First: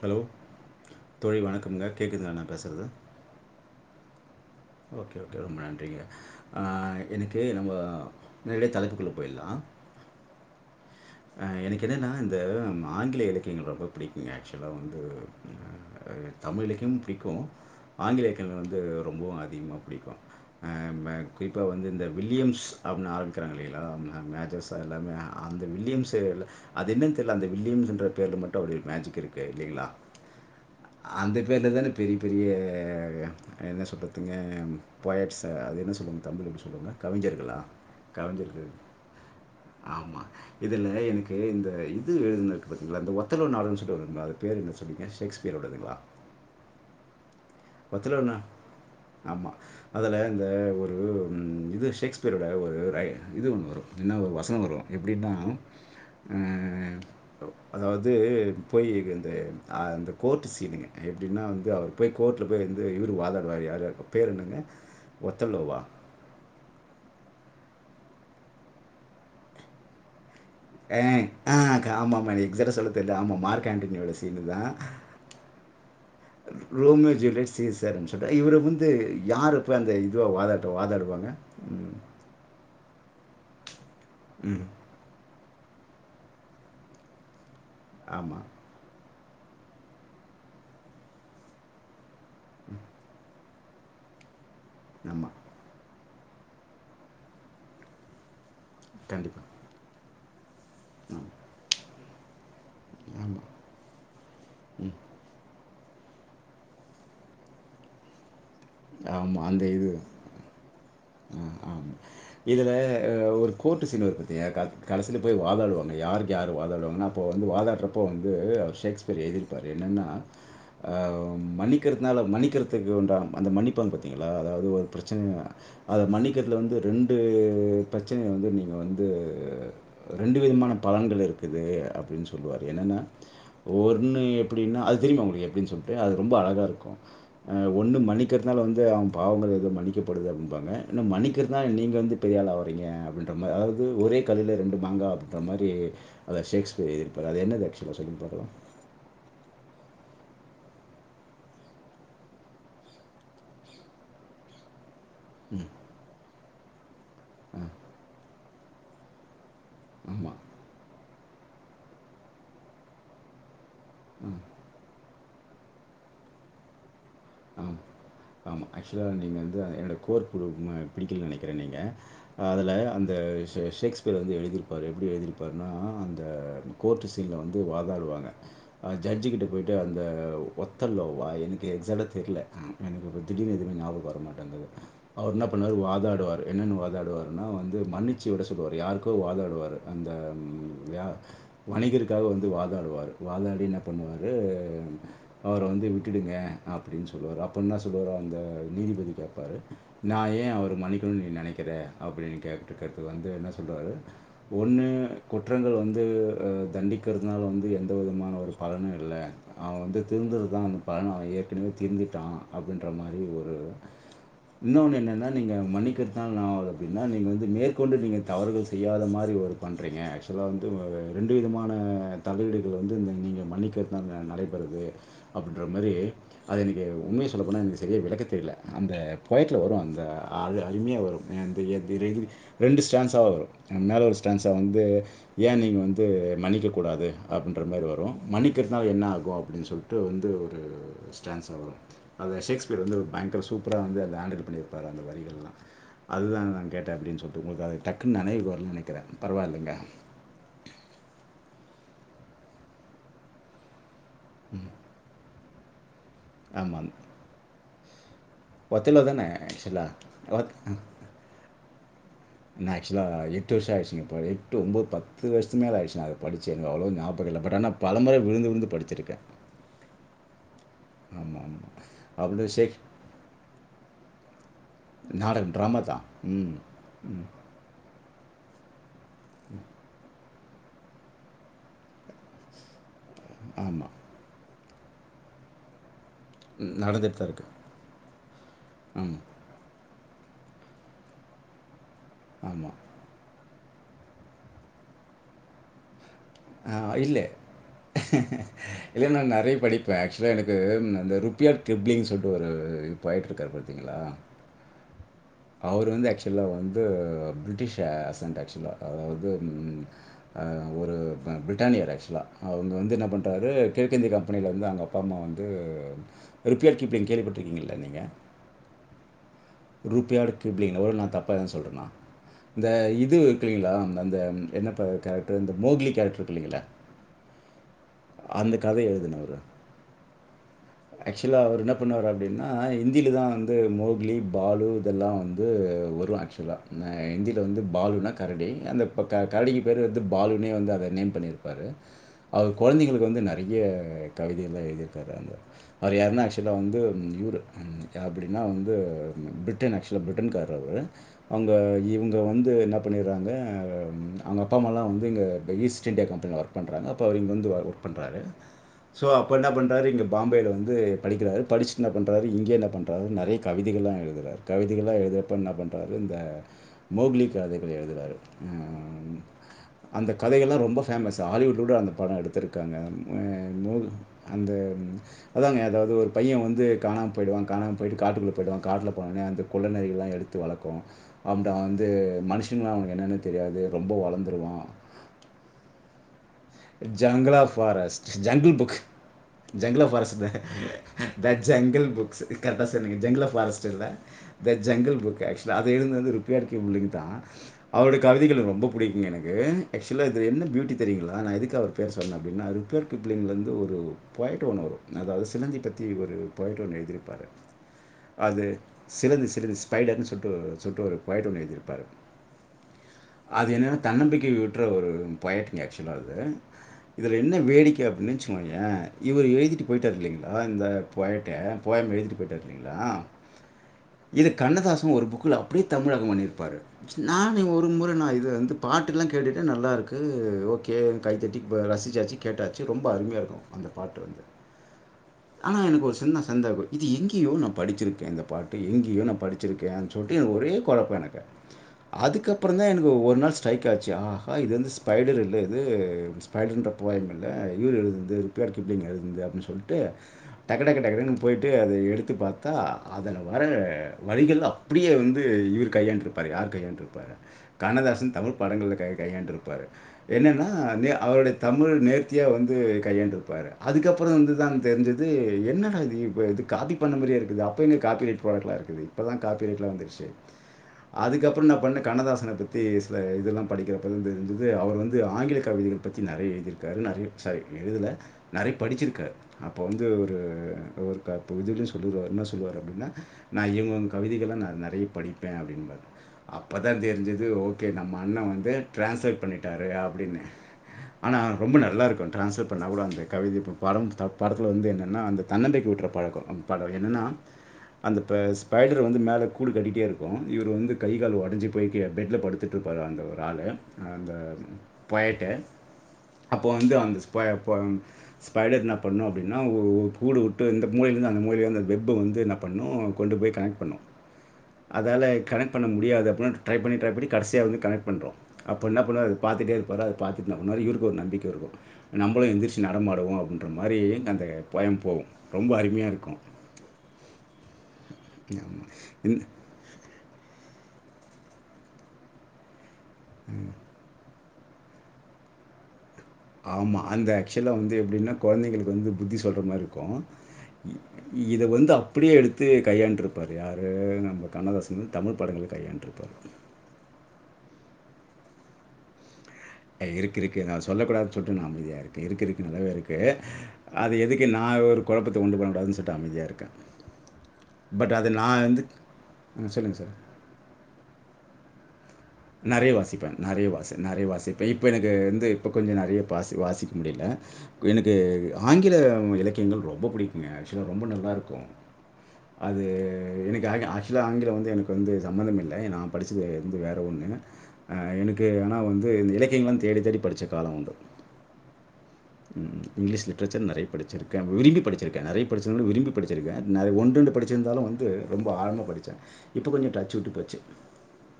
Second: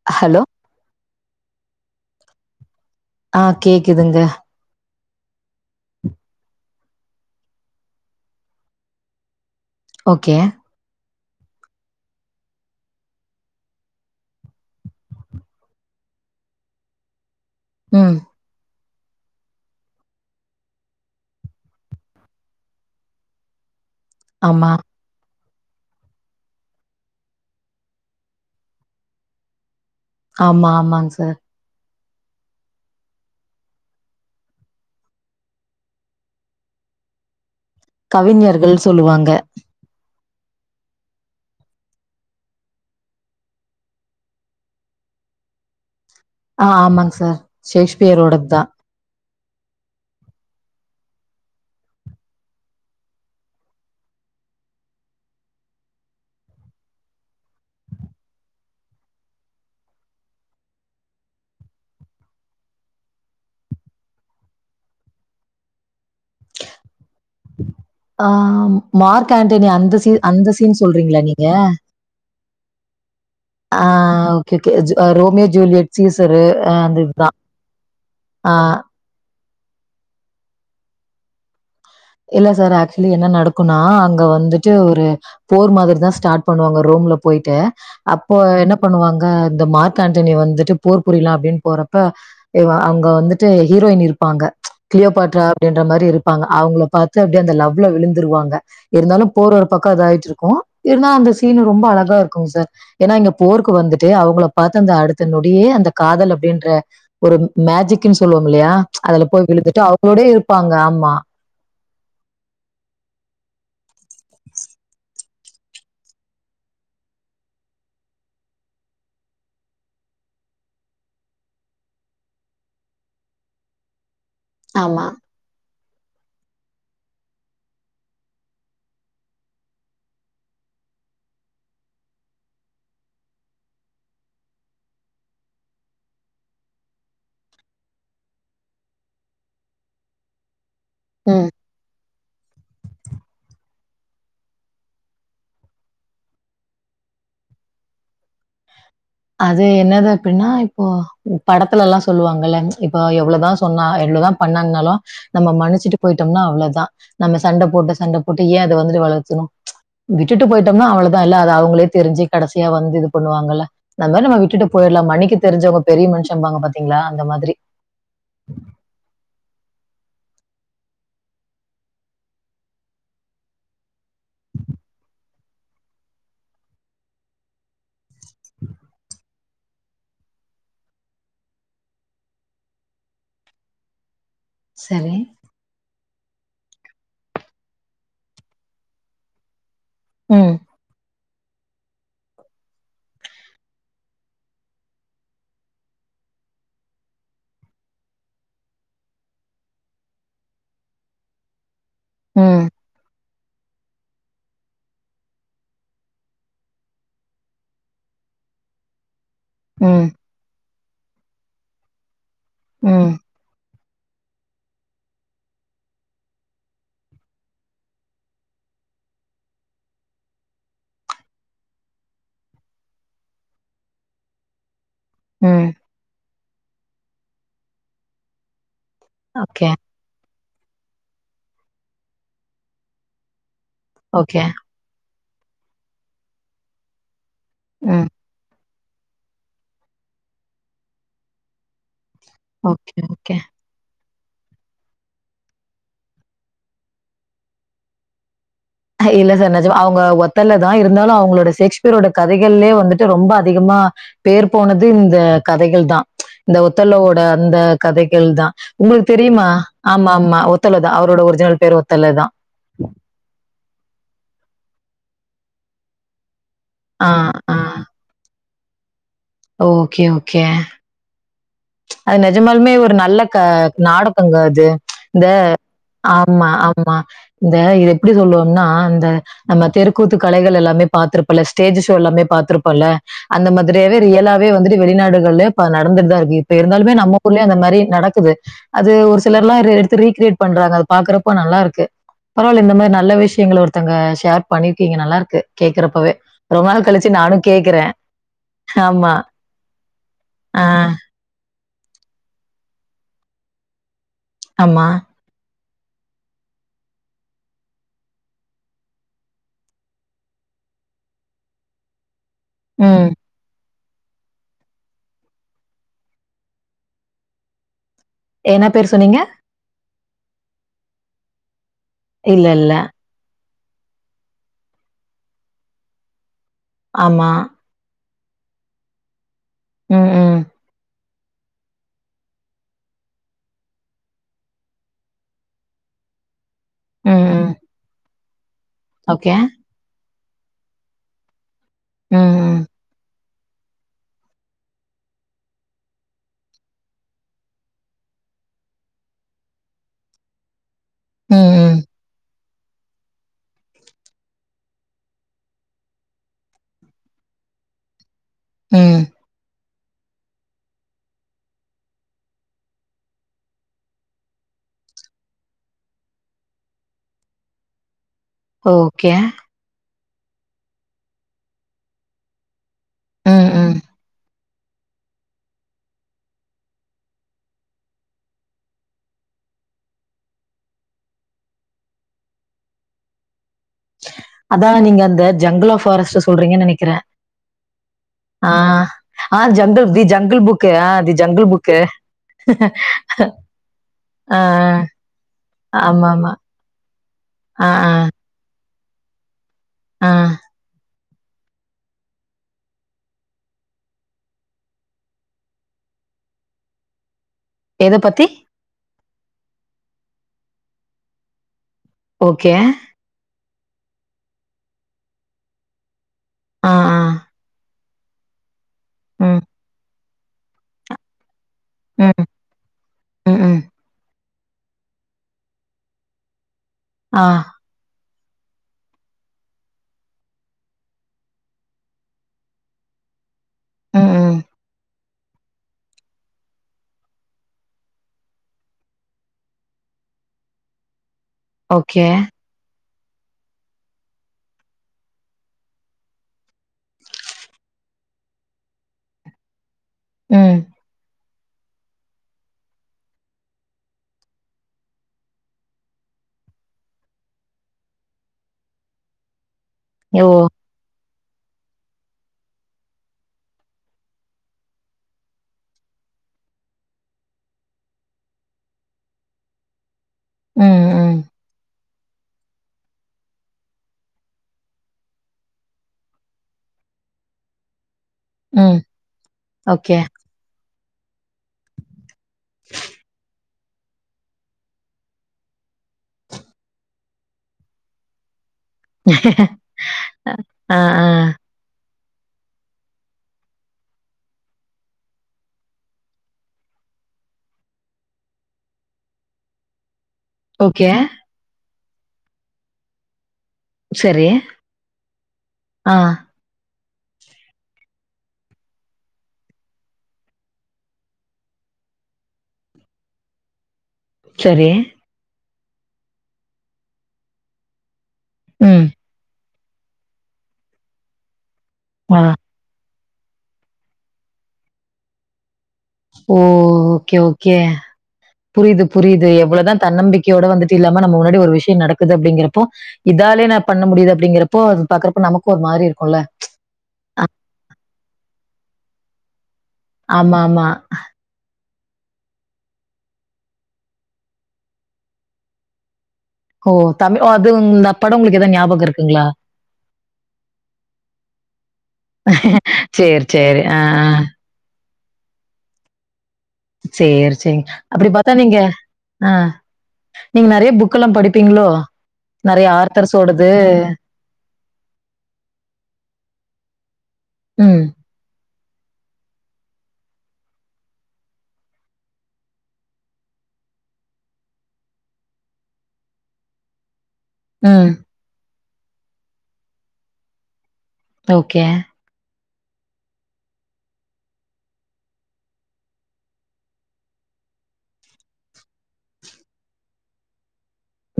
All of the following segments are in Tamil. ஹலோ தோழி வணக்க அங்க கேக்குதுங்களா நா பேசறது ஆ கேக்குதுங்க ஓகே ஓகே ரொம்ப நன்றிங்க அ எனக்கு நம்ப நேரடியா தலைப்புக்குள்ள போயட்லா ஓகே எனக்கு என்னன்னா இந்த ஆங்கில இலக்கியங்க ரொம்ப புடிக்குங்க ஆக்சுவலாக வந்து அ தமிழ் இலக்கியம் பிடிக்கு ம். ஆங்கிலேய இலக்கியல்ல வந்து ரொம்ப அதிகமா புடிக்கு அ ஆ குறிப்பாக வந்து இந்த வில்லியம்ஸ் அப்டின்னு ஆரம்பிக்றாங்கா இல்லிங்களா மேஜர் ஆமா. சார் எல்லாமே அந்த வில்லியம் சரி அது என்ன்ன தெரியல அந்த வில்லியம்ஸ் என்ற பேர்ல மட்டு அப்டி மேஜிக் இருக்கு இல்லைங்களா ஆமா ஆமாங் சார் அந்த பேரில் தானே பெரிய பெரிய என்ன சொல்கதுங்க போயட்ஸை அது என்ன சொல்லுவாங்க தமிழ் அப்டி சொல்லுவாங்க கவிஞர்களா கவிஞர்கள் சொல்லுவாங்க இதில எனக்கு இந்த இது எழுதுநது இருக்கக்குங்க பாத்திங்களா இந்த ஒத்தலோ நாடுன்னு சொல்லிட்டு வருதுங்களா அது பேர் என்ன சொன்னிங்க ஷேக்ஸ்பியரோடதுங்களா ஆ ஆமாங் சார் பத்துல ஒண்ணா? ஷேக்ஸ்பியரோடத்தா ஆமா அதுல இந்த ஒரு இது ஷேக்ஸ்பியரோட ஒரு இது ஒண்ணு வரும் இனா ஒரு வசனம் வரும் எப்படின்னா ம் அதாவது போய் இந்த அந்த கோர்ட் சீனுங்க எப்படின்னா வந்து அவரு போய் கோர்ட்டில போய் வந்து இவரு வாதாடுவாரரு யார் அவங்க பேர் என்னங்க ஒத்தல்லோவா ஆ மார்க் ஆண்டனி அந்த சீ அந்த சீன் சொல்றீங்களா நீங்க சரியா சொல்ல தெர் ஆமா மார்க் ஆ ஆண்டனியோட ஓகே, சீன்தா ஓகே. ஜ ரோமியோ ஜூலியட், சீசரு அ அந்த ரோமியோ இதுதான். ஜூலியட் சீசர் சொ ஆ. இவர் வந்து யாரு இப்போ அந்த இதுவாக வாதாட்ட வாதாடுவாங்க ம் இல்ல சார் ஆக்சுவலி என்ன நடக்கும்னா அங்க ம். வந்துட்டு ஒரு போர் மாதிரி தா ஸ்டார்ட் பண்ணுவாங்க ரோம்ல போயிட்டு அப்போ ஆமா. என்ன பண்ணுவாங் அ இந்த மார்க் ஆண்டனி வந்துட்டு போர் புரியலா அப்டின் போறப்ப இவ அங்க வந்துட் ட்டு ஹீரோயினி இருப்பாங்க ஆமா. கிளியோபாட்ரா அப்டின்ற மாரி இருக் இருப்பாங்க அவங்ல பாத்து அப்டியே அந்த லவ்ல விழுந்துருவாங்க இருந்தாலு கண்டிப்பா. போர் ஒரு பக்கொ அதாயி ற்றுக்கோ இருந்தா ஆமா, அந்த சீன் ரொம்ப அழ தா இருக்கு சார் ஏன்னா இங்க ஆமா. போருக்கு வந்துட்டு அவங்கள பாத்தந்த ம். அடுத்த நொடியே அந்த காதல் அப்டின்ற ஒரு மேஜிக்ன்னு சொல்லுவோ இல்லையா அதுல ஆமா. போய் அந்த விழுதுட்டு இது. அவங்களோடயே இருப்பாங்க ஆமா ஆ, ஆமா. இதுல ஒரு கோர்ட் சீன் வரு பாத்தியா க கடசில போய் வாதாடுவாங்க யாருக்கு யார் வாதாடு வாங்கனா அப்போ வந்து வாதாடுறப்போ வந்து அவர் ஷேக்ஸ்பியர் எதிர்ப்பாரு என்னன்னா ஆ மன்னிக்கறதுனால வ மன்னிக்கறதுக்கு உண்டான அந்த மன்னிப்பாங்க பாத் திங்ளா அதாவது ஒரு பிரச்சனயா அத மன்னிக்கறதுல வந்து ரெண்டு பிரச்சனய வந்து நீங்க வந்து ரெண்டு விதமான பலன்கள் இருக்குது அப்டின் சொல்லுவாரு என்னென்னா ஒன்னு எப்டின்னா அது தெரியுமா உங்களுக்கு எப்டின்னு சொல்ட்டு அது ரொம்ப அழகா இருக்கு அ ஒன்னு மன்னி க்கறனால வந்து அவ்ங் பாவங்கள் எதோ மன்னிக்கப்படுது அப்டிம்பாங்க இன்னு மன்னிக்கறத்னால நீங்க வந்து பெரியளா வறீங்க அப்டின்ற மா அதாவது ஒரே கல்லுல ரெண்டு மாங்கா அப்டின்ற மாரி அத ஷேக்ஸ்பியர் எதிர்பார் அது என்னது ஆக்சுலா சொல்லுங் பாக்கலா அது என்னது அப்டின்னா இப்போ படத்துலல்லா சொல்லுவாங்கல ச் இப்போ எவ்வளோதா சொன்னா எவ்வளோதா பண்ணானாலு நம்ம மன்னிச்சிட்டு போயிட்டோம்னா அவ்ளோ தா நம்ம சண்ட போட்டு சண்ட போட்டு ஏ வந்துட்டு வளத்தனு ச் ஆமா. விட்டுட்டு போயிட்டோம்னா அவ்ள தா இல்ல அத அவுங்ளே தெரிஞ்சி கடசியா வந்து இது பண்ணுவாங்கல்ல நம்வேற நம்ம ம். விட்டுட்டு போயிட்லா மணிக்க தெரிஞ்சவங்க பெரிய மனுஷம்பாங்க பாத்தீங்ளா ஆமாமா ஆமா ஆக்சுலா நீங்க வந்து என்னோட கோர் குழு ம பிடிக்கல நெனைக்கிற நீங்க அதல அந்த ஷே ஷேக்ஸ்பியர் வந்து எழுதிருப்பாரு எப்டி எழுதிருப்பாருனா அந்த கோர்ட் சீன்ல வந்து வாதாடுவாங்க அ ஜட்ஜ் கிட்ட போய்ட்டு அந்த ஒத்தல்லோ வா எனக்கு எக்ஸாட்டா தெர்ல ம் என்ன சொல்றது திடீர்னு எதுமே நியாபகோ வர மா டங்கது சரி. அவர் என்னா பண்ணாரு வாதா டுவாரு என்னென்னு வாதாடுவார்னா வந்து மன்னிச்சி விட சொல்லுவாரு யாருக்கோ வாதாடுவாரு அந்த ம் யா வணிகருக்காக வந்து வாதாடுவாரு வாதாடி என்ன பண்ணுவாரு அவர வந்து விட்டுடுங்க அப் டின் சொல்லுவாரு அப்ப என்னா சொல்லுவாரு அந்த நீதிபதி கேப்பாரு நா ஏ அவர மன்னிக்கனு நீ நெனைக்கிற அப்டின் ம், கேட்டு [unintelligible] வந்து என்ன சொல்றாரு ஒன்னு குற்றங்கள் வந்து அ தண்டிக்கிறத்னால வந்து எந்தவொரு விதமான ஒரு பலனு இல்ல அவ வந்து ம், திருந்தரத்தா [unintelligible] பலன அவ ஏத் இனிமே திருந்திட்டா அப்டின்ற ம், மாரி ஒரு இன்னொன்னு என்னனா நீங்க மன்னிக்கறத்னால [unintelligible] அப்டினா நீங்க வந்து மேற்கொண்டு நீங்க தவறுகள் செய்யாத மாரி ஒரு பண்றீங்க ஆக்ச்சுலா வந்து ம அ ரெண்டு விதமான தகடுகள வந்து நீங்க மன்னிக்கறத்னால நா நடைபெருது அப்பின்ற ம். மாரி எனக்கு உண்மய சொல்ல போனா எனக்கு செரியா விளக்க தெரில அந்த பொயட்ல ஓகே, வரு அந்த அது அருமியா வரு அந்த [unintelligible] ரெண்டு ஸ்ட்ரான்சாவா வரு மேல ஒரு ஓகே. ஸ்ட்ரான்ஸா வந்து ஏ நீங்க வந்து மன்னிக்க கூடாது அப்பின்ற மார் வரு ம். மன்னிக்கற் துனால என்ன ஆகு அப்பிடின் சொல்ட்டு வந்து ஒரு ஸ்ட்ரான்ஸா வரு அத ஷேக்ஸ்பியர் வந்து ஓகே, ஒரு ஓகே. பயங்கர சூப்பரா வந்து அத ஆன்டில் பண்ணிருப்பார் அந்த வரிகளல்லா அதுதா நா கேட்டே அப்டின் சொல்ட்டு உங்குளுக் அது டக்குன் நெனைவுக் வரு இல்ல சார் நெஜமா அவுங்க ஒத்தெல்லோதா இருந்தாலு அவுங்களோட ஷேக்ஸ் பியரோட கதைகள்ளே வந்துட்டு ரொம்ப அதிகமா பேர் போனது இந்த கதைகள் தா ச்ச் இந்த ஆமாம் ஒத்தெல்லோவோட அந்த கதை கள்தா ஒத்தலோ உங்குளுக் தானே தெரியுமா ஆமா ஆமா ஒத்தெல்லோதா அவரோட ஒரிஜினல் பேர் ஒ நா ஆக்சுலா எட்டு வர்ஷோயாட்ச் [unintelligible] எட்டு உம்போது பத்து வஷ்த்து மேல ஆய்ச்சு அத படிச் சி எனக் அவ்ளோ ஆ, ஞாபக இல்ல பட் ஆனா பலமுறை விழுந்து விழுந்து படிச்சிருக்க ஓக்கே ஓக்கே ஆமாம் ஆமாம் அது அவ்வளோ நெஜமாலுமே ஷேக் ஒரு நல்ல க நாட அங்க அது இந்த நாடகம் ட்ராமா தான் ஆம்மா ம் ஆம்மா ம் இந்த இது எப்டி சொல்லுவோம்னா அந்த நம்ம தெருக்கூத்து கலைகள் எல்லாமே பாத்திருப்பல்ல ஸ்டேஜ் ஷோ எல்லாமே பாத்திருப்பல்ல அந்த ஆமாம் மாதிரியாவே ரியலா வே வந்துட்டு வெளிநாடுகள்ளயோ இப்ப நடந்துட்டுதா இரு இப்ப இருந்தாலுமே நம்ம நடந்துட்டு தான் ஊர்லயே இருக்கு அந்த மாரி நடக்குது அது ஒரு ஆமாம் சிலர்லா ரி எடுத் ரீ க்ரியேட் பண்றாங்க அத பாக்கறப்போ நல்லாருக்கு பரவால்ல இந்த ஆமாம் மாரி நல்ல விஷயங்கள ஒருத் தங்க ஷேர் பண்ணிருக்கீங்க நல்லாருக்கு கேக்குறப்பவே ஆ இல்லே இல்ல ஆமா. நா நெறைய படிப்பே ஆக்ஷுவலா எனக்கு ஆ, அந்த ருபியாட் ட்ரிப்ளிங் சொல்ட்டு ஒரு இது போய்ட்ருக்காரு பாத்திங்ளா ஆமா அவுரு வந்து ஆக்சுவலா வந்து பிரிட்டிஷ் அசன்ட் ஆக்சுவலா அதாவது ஒரு பிரிட்டானியர் ஆக்சுவலா அவங்க வந்து இன்னா ம். பண்றாரு கிழக்கிந்திய கம்பெனிலேர்ந்து அவங்க அப்பா அம்மா வந்து ரிப்ளெட் கீப்பிங் கேள்விப்பட்ருக்கீங்கல்ல நீங்க என்னா பேர் சொன்னீங்க ரூப்யாட் க்ரீப்ளிங் ஒருவேள நா தப்பா எதனா சொல்றனா இல்ல, இந்த இல்ல. இது க்கீங்ளா அந் அந்த என்ன ப கேரக்ட்ரு இந்த [unintelligible] கேரக்ட்ரு இருக்குல்லீங்கல ஆமா அந்த கத எழுதுனவரு ம் ம் ஆக்ஷுலா அவர் என்னா பண்ணாரு அப்டின்னா இந்திலதா வந்து மோக்ளி பாலு இதெல்லா வந்து வரு ஆக்ஷுலா ந ம், இந்தில ம். வந்து பாலுனா கரடி அந்த ப க ஓகே. கரடிக்கு பேர் வந்து பாலுனே வந்து அத நேம் பண்ணிரு பாரு ம், அவர் ம். கொழந்தைங்களுக்கு வந்து ந றைய கவிதையெல்லா எழுதியிருக்காரு அந்த அவர் யாருன்னா ஆக்ஷுலா வந்து இவ்ரு ம் யா அப்டின்னா வந்து பிரிட்டன் ஆக்சுவலா பிரிட்டன் காரு அவுரு ம், அவுங்க ம், இவுங்க வந்து வந்து என்ன பண்ணிறாங்க அ ம் அவுங்க அப்பா அம்மால்லா வந்து இங்க ஈஸ்ட்டு இண்டியா கம்பெனில ஒர்க் பண்றாங்க அப்போ அவர் இங்கே வந்து ஒ ஒர்க் பண்றாரு ம். சோ அப்ப என்ன பண் றாரு இங்க பாம்பேல வந்து படிக்குறாரு படிச் இன்னா பண்றாரு இங்கே என்ன பண்றாரு நெறய் கவிதைகள்லா எழு துறார் கவிதைகெல்லா எழுதுறப்ப இன்னா பண்றாரு இந்த மோக்லி கதைகள் எழுதுறாரு ஓக்கே அந்த கதகெல்லா ரொம்ப ஃபேமஸு ஹாலிவுட்டு கூட அந்த படோ எடுத்துருக் காங்க அ ம், ம். மோக் அந்த அதாங்க அதாவ்து ஒரு பைய வந்து காணாம் போய்டுவா காணாம் போய்ட்டு காட்டுக்குள்ள போய்டுவா காட்ல உடனே அந்த குள்ள நரிகள்ல்லா எடுத்து வளக்கு அ [unintelligible] வந்து மனுஷன்னா அவ்னுக்கு என்னனு தெரியாது ரொம்ப வளந் அதா நீங்க அந்த ஜங்கில் ஆஃப் ஃபாரஸ்ட சொல்றீங் jungle of forest ah, jungle book ம். ஆ jungle of jungle the forest the jungle book ah a the the jungle book. Jungle books கரெக்டா சொன்னீங்க ஜங்கள் ஆஃப் ஃபாரெஸ்ட் இல்ல ஆ, த ஜங்கிள் புக் ஆக்சுலா அத எழுதுன்து வந்து ஆமாமா. ருக்கியாட் க்யுலின் தா ஆ, ஆ, அவுர்ட்ய கவிதைகள் எனக்கு ரொம்ப புடிக்குங் எனக்கு ஆக்சுலா ஆ. இ [unintelligible] என்ன ப்யூட்டி தெரியுங்ளா அ நா எதுக் க்கா ஒரு பேர் சொன்ன அப்டினா ரிப்பேர் பிபிளின்லந்து ஒரு பொயட் ஒன்னு வரு அதாவது சிலந்தி பத்தி ஒரு பொயட் ஒன்னு எழுதிருப்பாரு எத பத்தி சிலந்தி சிலந்தி ஸ்பைடர்ன்னு சொல்லுட்டு ஒரு சொல்ட்டு ஒரு பொயட் ஒன்னு எழுதிருப்பாரு ஓகே அது என்னென்னா தன்னம்பிக்கை வூட்ற ஒரு பொயட்டுங்க ஆக்சுவலா அது ஆ, ஆ. இதுல என்ன வேடிக் க அப்டினு வெச்சுக்கோயே இவர் ம், எழுதிட்டு போய்ட்டார் இல்லைங் களா இந்த பொயட்ட போயம் எழுதிட்டு ம், போய்ட்டாரு இல்லைங்களா ம், ம். இது கண்ணதாசன் ஒரு புக்ல அப்டியே தமிழாக்கம் பண்ணிருப்பாரு ஆ. நானே ஒரு முற நா இது வந்து பாட்டுக்குல்லா கேட்டுட்டே நல்லா இருக்கு ஓகே கைத்தட்டி இப்ப ரசிச்சாச்சு கேட்டாச்சு ரொம்ப அருமையா இருக்கு அந்த பாட்டு ம். வந்து ம், ஆனா எனக்கு ஒரு சின்ன சந்தேகோ இது எங்கயோ நா படிச்சிருக்கே இந்த பாட்டு எங்கயோ நா படிச்சிருக்கேனு சொல்ட்டு ஒரே கொழப்பொ எனக்கு ஓகே. அதுக்கப்றோ தா எனக் கு ஒரு நாள் ஸ்ட்ரைக் ஆச்சு ஆஹா இது வந்து ஸ்பைடர் இல்ல இது இது ஸ்பைடர்ன்ற போயம் இல்ல இவுரு இது ருட்யார்ட் கிப்ளிங் எழுதுனது அப்டின் சொல்லி ட்டு ம். டக்கு டக்கு டக்குன்னு போய்ட்டு அத எடுத்து பாத்தா அதுல வர வரிகள் அப்டியே வந்து இவர் கையாண்டிருப்பாரு யார் கையாண்டுருப்பார் கண்ணதாசன் தமிழ் படங்கள்ல கை கையாண்ட்ருப்பாரு ஓ! என்னன்னா அதே அ அவருடைய தமிழ் நேர்த்தியா வந்து கையாண்டிருப்பாரு அதுக்கப்றோ வந்து தா தெரிஞ்சிது என்னடா இது இப்ப இது காப்பி பண்ண மாரியே இருக்குது அப்போ எங்க காப்பிரைட் ப்ராடக்லா இருக்குது இப்போ தா காப்பிரைட்லா வந்துச்சு ம், ம், அதுக்கப் அப்புறோ என்னா பண்னே கண்ணதாசன பத்தி சில இதெல்லா படிக்கிற பதா தெரிஞ்சது அவர் வந்து ஆங்கில கவிதைகள் பத்தி நெறைய எழுதிருக்காரு நெறைய சாரி எழுதல நறிய ம். படிச்சிருக்கார் அப்போ வந்து ஓகே. ஒரு ஒரு ப அப்போ இதுலயே சொல்லிட்ராரு என்னச் சொல்லுவார் அப்டின்னா நா இவங்க கவிதைகள்லா நா நறிய படிப்பே அப்டின்பாரு அப்போதா தெரிஞ்சது ஓகே நம்ம அண்ன வந்து ட்ரான்ஸ்லேட் பண்ணிட்டாரு அப்டின்னு ஆ, ஆ. ஆனா ரொம்ப நல் லாருக்கு ட்ரான்ஸ்லேட் பண்ணா கூட அந்த கவிதை இப்ப படம் ஸ்டா படத்துல வந்து என்னென்னா அந்த தன்னம்பிக்கை வூட்ற பழக்கோ படோ என்னன்னா அந்த ப ஸ்பைடர் வந்து மேல கூடு கட்டிட்டே இருக் கு இவர் வந்து ஓகே. கை கால் ஒடஞ்சு போயி டு பெட்ல படுத்துட்ருப்பாரு அந்த ஒரு ஆளு அந்த பொயட்டே அ ந்து அந்த ஸ்ய ப ஸ்பைடர் என்ன பண்ணு அப்டின்னா உ உ கூடு உட்டு இந்த மூலைலிந்து அந்த மூலைலி வந்து அந்த வெப்ப வந்து என்னா பண்ணு கொண்டு போய் கனெக்ட் பண்ணு சரி. அதால கனெட் பண்ண முடியாது அப்னா ட் ட்ரை பண்ணி ட்ரை பண்ணி கடசியா வந்து கனெக்ட் பண்ரு அப்ப என்ன ம். பண்ணுவ அது பாத்துட்டே ப்பற அத பா இந்த மாரி இவுருக்கு ஒரு நம்பிக்க இருக்கு ஆ. நம்பளு எந்துருச் நடமா டுவோ அப்டின்ற மாரி அந்த பயம் போவு ரொம்ப அரு ஓ ஓகே ஓகே ஆமா. புரிது இந் புரிது எவ்வளதா தன்னம்பிக்கையோட வந்து இல்லாம நம்ப முன்னாடி ஒரு விஷ்ய நடக்குது அப்டிங்கிறப்போ இதாலே நா பண்ண முடிது அப்டிங்கிற ப்போ அது பாக்கறப்ப நமக்கு ஒரு மாரி இரு ஆமா அந்த ஏக்சுலா வந்து எப்டின்னா கொழந்தைங்களுக்கு வந்து புத்தி சொல்ற மாரு க்கு ஆமா, ஆமா. இ இத வந்து அ இப்டியே எடுத்து கையாண்ட்ருப்பாரு யாரு நம்ப கண்ணதாசனு தமிழ் படங்கள்ல கையாண்டருப்பாரு ஓ தமிழ் ஒ அது [unintelligible] படோ உங்குளுக்கு எதா ஞாபக இருக்குங்ளா இருக்குருக்கு நா அத சொல்லக்கூடாது சொல்ட்டு நா அமதியா இருக் இருக்குருக்கு நல்லாவேருக்கு சரி, சரி. ஆ, அது ஆ. எதுக்கு நா ஒரு கொழபத்த உண்டு பண்ண கூடாதுன் சொல்ட்டு அமைதியாரு சேரி சேரிங் அப்டி பாத்தா நீங்க வந்து ஆ ம் சொல்லுங்க சார். நீங் நறைய புக்கல்லா படிப்பீங்ளோ ஆ நறைய வாசிப்பே நறைய வாசி நறைய வாசி இப்ப எனக்கு வந்து இப்போ கொஞ்ச நறிய பாசி வாசிக் முடில ம், எனுக்கு அ ஆங்கில வ் இலக்கியங்கள் ரொம்ப புடிக்குங்க ஏக்சுலா ரொம்ப நல்லாருக்கு அது எனக்கு ஆங்கு ஆக்சுலா ஆங்கிலோ வந்து எனக்கு வந்து சம்மந்தமில்ல நா படிச்சது வந்து வே அ ஒன்னு அ ம். எனுக்கு ஆனா வ கு இந்த இலக்கியங்கலாந் தேடி தேடி படிச்ச காலோ உண்டு ஓகே ம் இங்லீஷ் லிட்ரேச்சர் நறைய படிச்சிருக்கே விரும்பி படிச்சிருக்கே நறைய படிச்சேன்துவிட விரும்பி படிச்சிருக்கே ந ஒன் ரெண்டு படிச்சிருந்தாலு வந்து ரொம்ப ஆழமா படிச்சே இப்ப கொஞ்சோ டச்சு விட்டு போச்சு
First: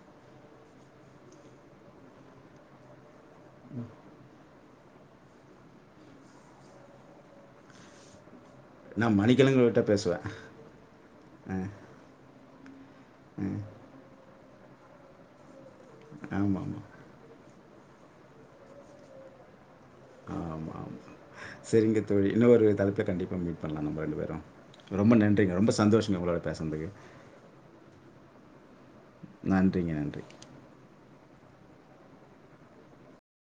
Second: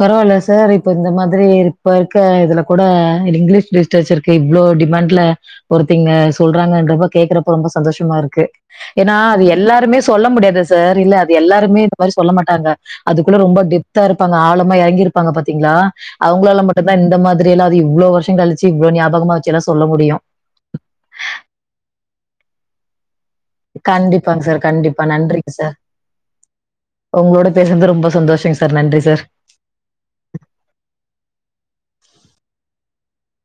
பரவால்ல சார் இப்ப இந்த மாதிரி இப்பருக்க இதுல கூட அ லிங்லீஷ் லிஸ்டேச்சர்க்கு இவ்ளோ டிமாண் இல ஒருத்திங்க சொல்றாங்கன்றப்ப கேக்றப்போ ரொம்ப சந்தோஷமாருக்கு ஏனா நான் அது மணிக்கிழங்குகள்ட்ட எல்லாருமே பேசுவேன். சொல்ல முடியாது சார் இல்ல அது எல்லாருமே ந்த மாரி சொல்ல மாட்டாங்க அதுக்குள்ள ரொம்ப டெப்த்தாருப்பா ஆளமா எறங்கிருப்பாங்க பாத்தீங்களா அவங்களாலா ஆமாமா. மட்டுந்தா இந்த மாதிரில்லா இவ்ளோ வருஷங்களிச்சி இவ்ளோ ஞாபகமா வச்சி ஏனாஸ் ஆமா ஆமா சரிங்க தோழி இன்னு ஒரு தலைப்ப கண்டிப் ப்போ மீட் பண்லா நம்ம ரெண்டு பேரு கண்டிப்பாங்க சார். கண்டிப்பா. ரொம்ப நன்றிங்க ரொம்ப சார். சந்தோஷங்க உங்களோட பேசுன்துக்கு உங்களோட பேசுனது ரொம்ப சந்தோஷங்க சார். நன்றி சார். நன்றிங்க நன்றி